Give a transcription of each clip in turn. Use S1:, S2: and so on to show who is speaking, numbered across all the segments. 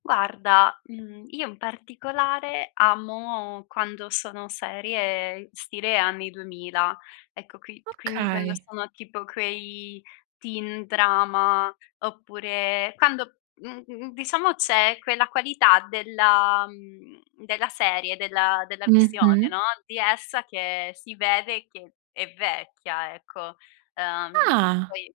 S1: Guarda, mhmm, io in particolare amo quando sono serie stile anni 2000. Ecco qui quindi quando
S2: Okay.
S1: sono tipo quei teen drama oppure quando, mhmm, diciamo c'è quella qualità della mhmm, della serie, della della visione,
S2: Mh-mh.
S1: no, di essa che si vede che è vecchia, ecco. Uhm,
S2: Ah.
S1: poi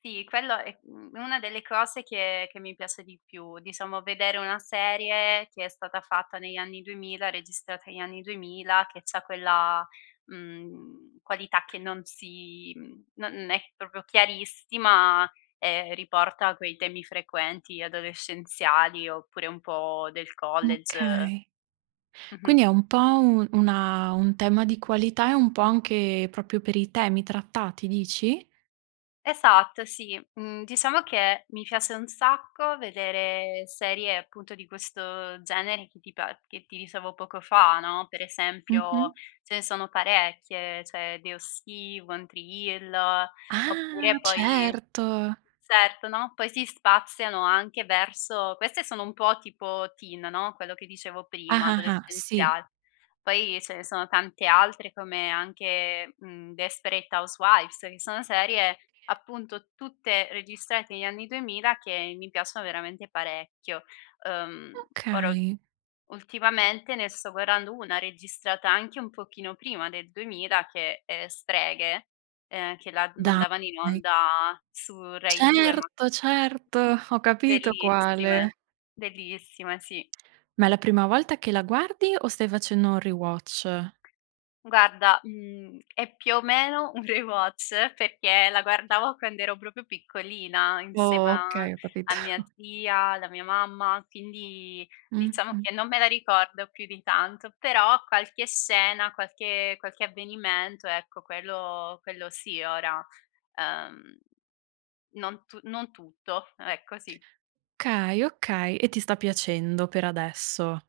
S1: sì, quello è, mhmm, una delle cose che che mi piace di più, diciamo vedere una serie che è stata fatta negli anni 2000, registrata negli anni 2000, che c'ha quella, mhmm, qualità che non si mhmm non è proprio chiarissima e riporta quei temi frequenti adolescenziali oppure un po' del college.
S2: Okay. Quindi
S1: Mh-mh.
S2: è un po' un una un tema di qualità e un po' anche proprio per i temi trattati, dici?
S1: Esatto, sì. Mhmm, diciamo che mi piace un sacco vedere serie appunto di questo genere che ti pa che ti dicevo poco fa, no. Per esempio
S2: Mh-mh.
S1: ce ne sono parecchie, cioè The O.C., One Tree Hill, oppure
S2: Ah,
S1: poi
S2: certo.
S1: certo, no, poi si spaziano anche verso queste sono un po' tipo teen no, quello che dicevo
S2: Ah,
S1: prima,
S2: ah, ah, sì.
S1: adolescenziale. Poi ce ne sono tante altre come anche, mhmm, Desperate Housewifes, che sono serie appunto tutte registrate negli anni 2000 che mi piacciono veramente parecchio. Uhm, ora ul
S2: Okay.
S1: ultimamente ne sto guardando una registrata anche un pochino prima del 2000 che è Streghe, ehm, che la mandavano in
S2: Dai.
S1: onda su Rai 2, ma
S2: Certo, certo, ho capito quale.
S1: Bellissime, bellissime sì.
S2: Ma è la prima volta che la guardi o stai facendo un rewatch?
S1: Guarda, mhmm, è più o meno un rewatch perché la guardavo quando ero proprio piccolina insieme a
S2: Okay, ho
S1: a
S2: capito.
S1: mia zia, alla mia mamma, quindi diciamo
S2: Mh-mh.
S1: che non me la ricordo più di tanto, però qualche scena, qualche qualche avvenimento, ecco quello quello sì ora, ehm non tu non tutto, ecco sì.
S2: Okay, okay, e ti sta piacendo per adesso.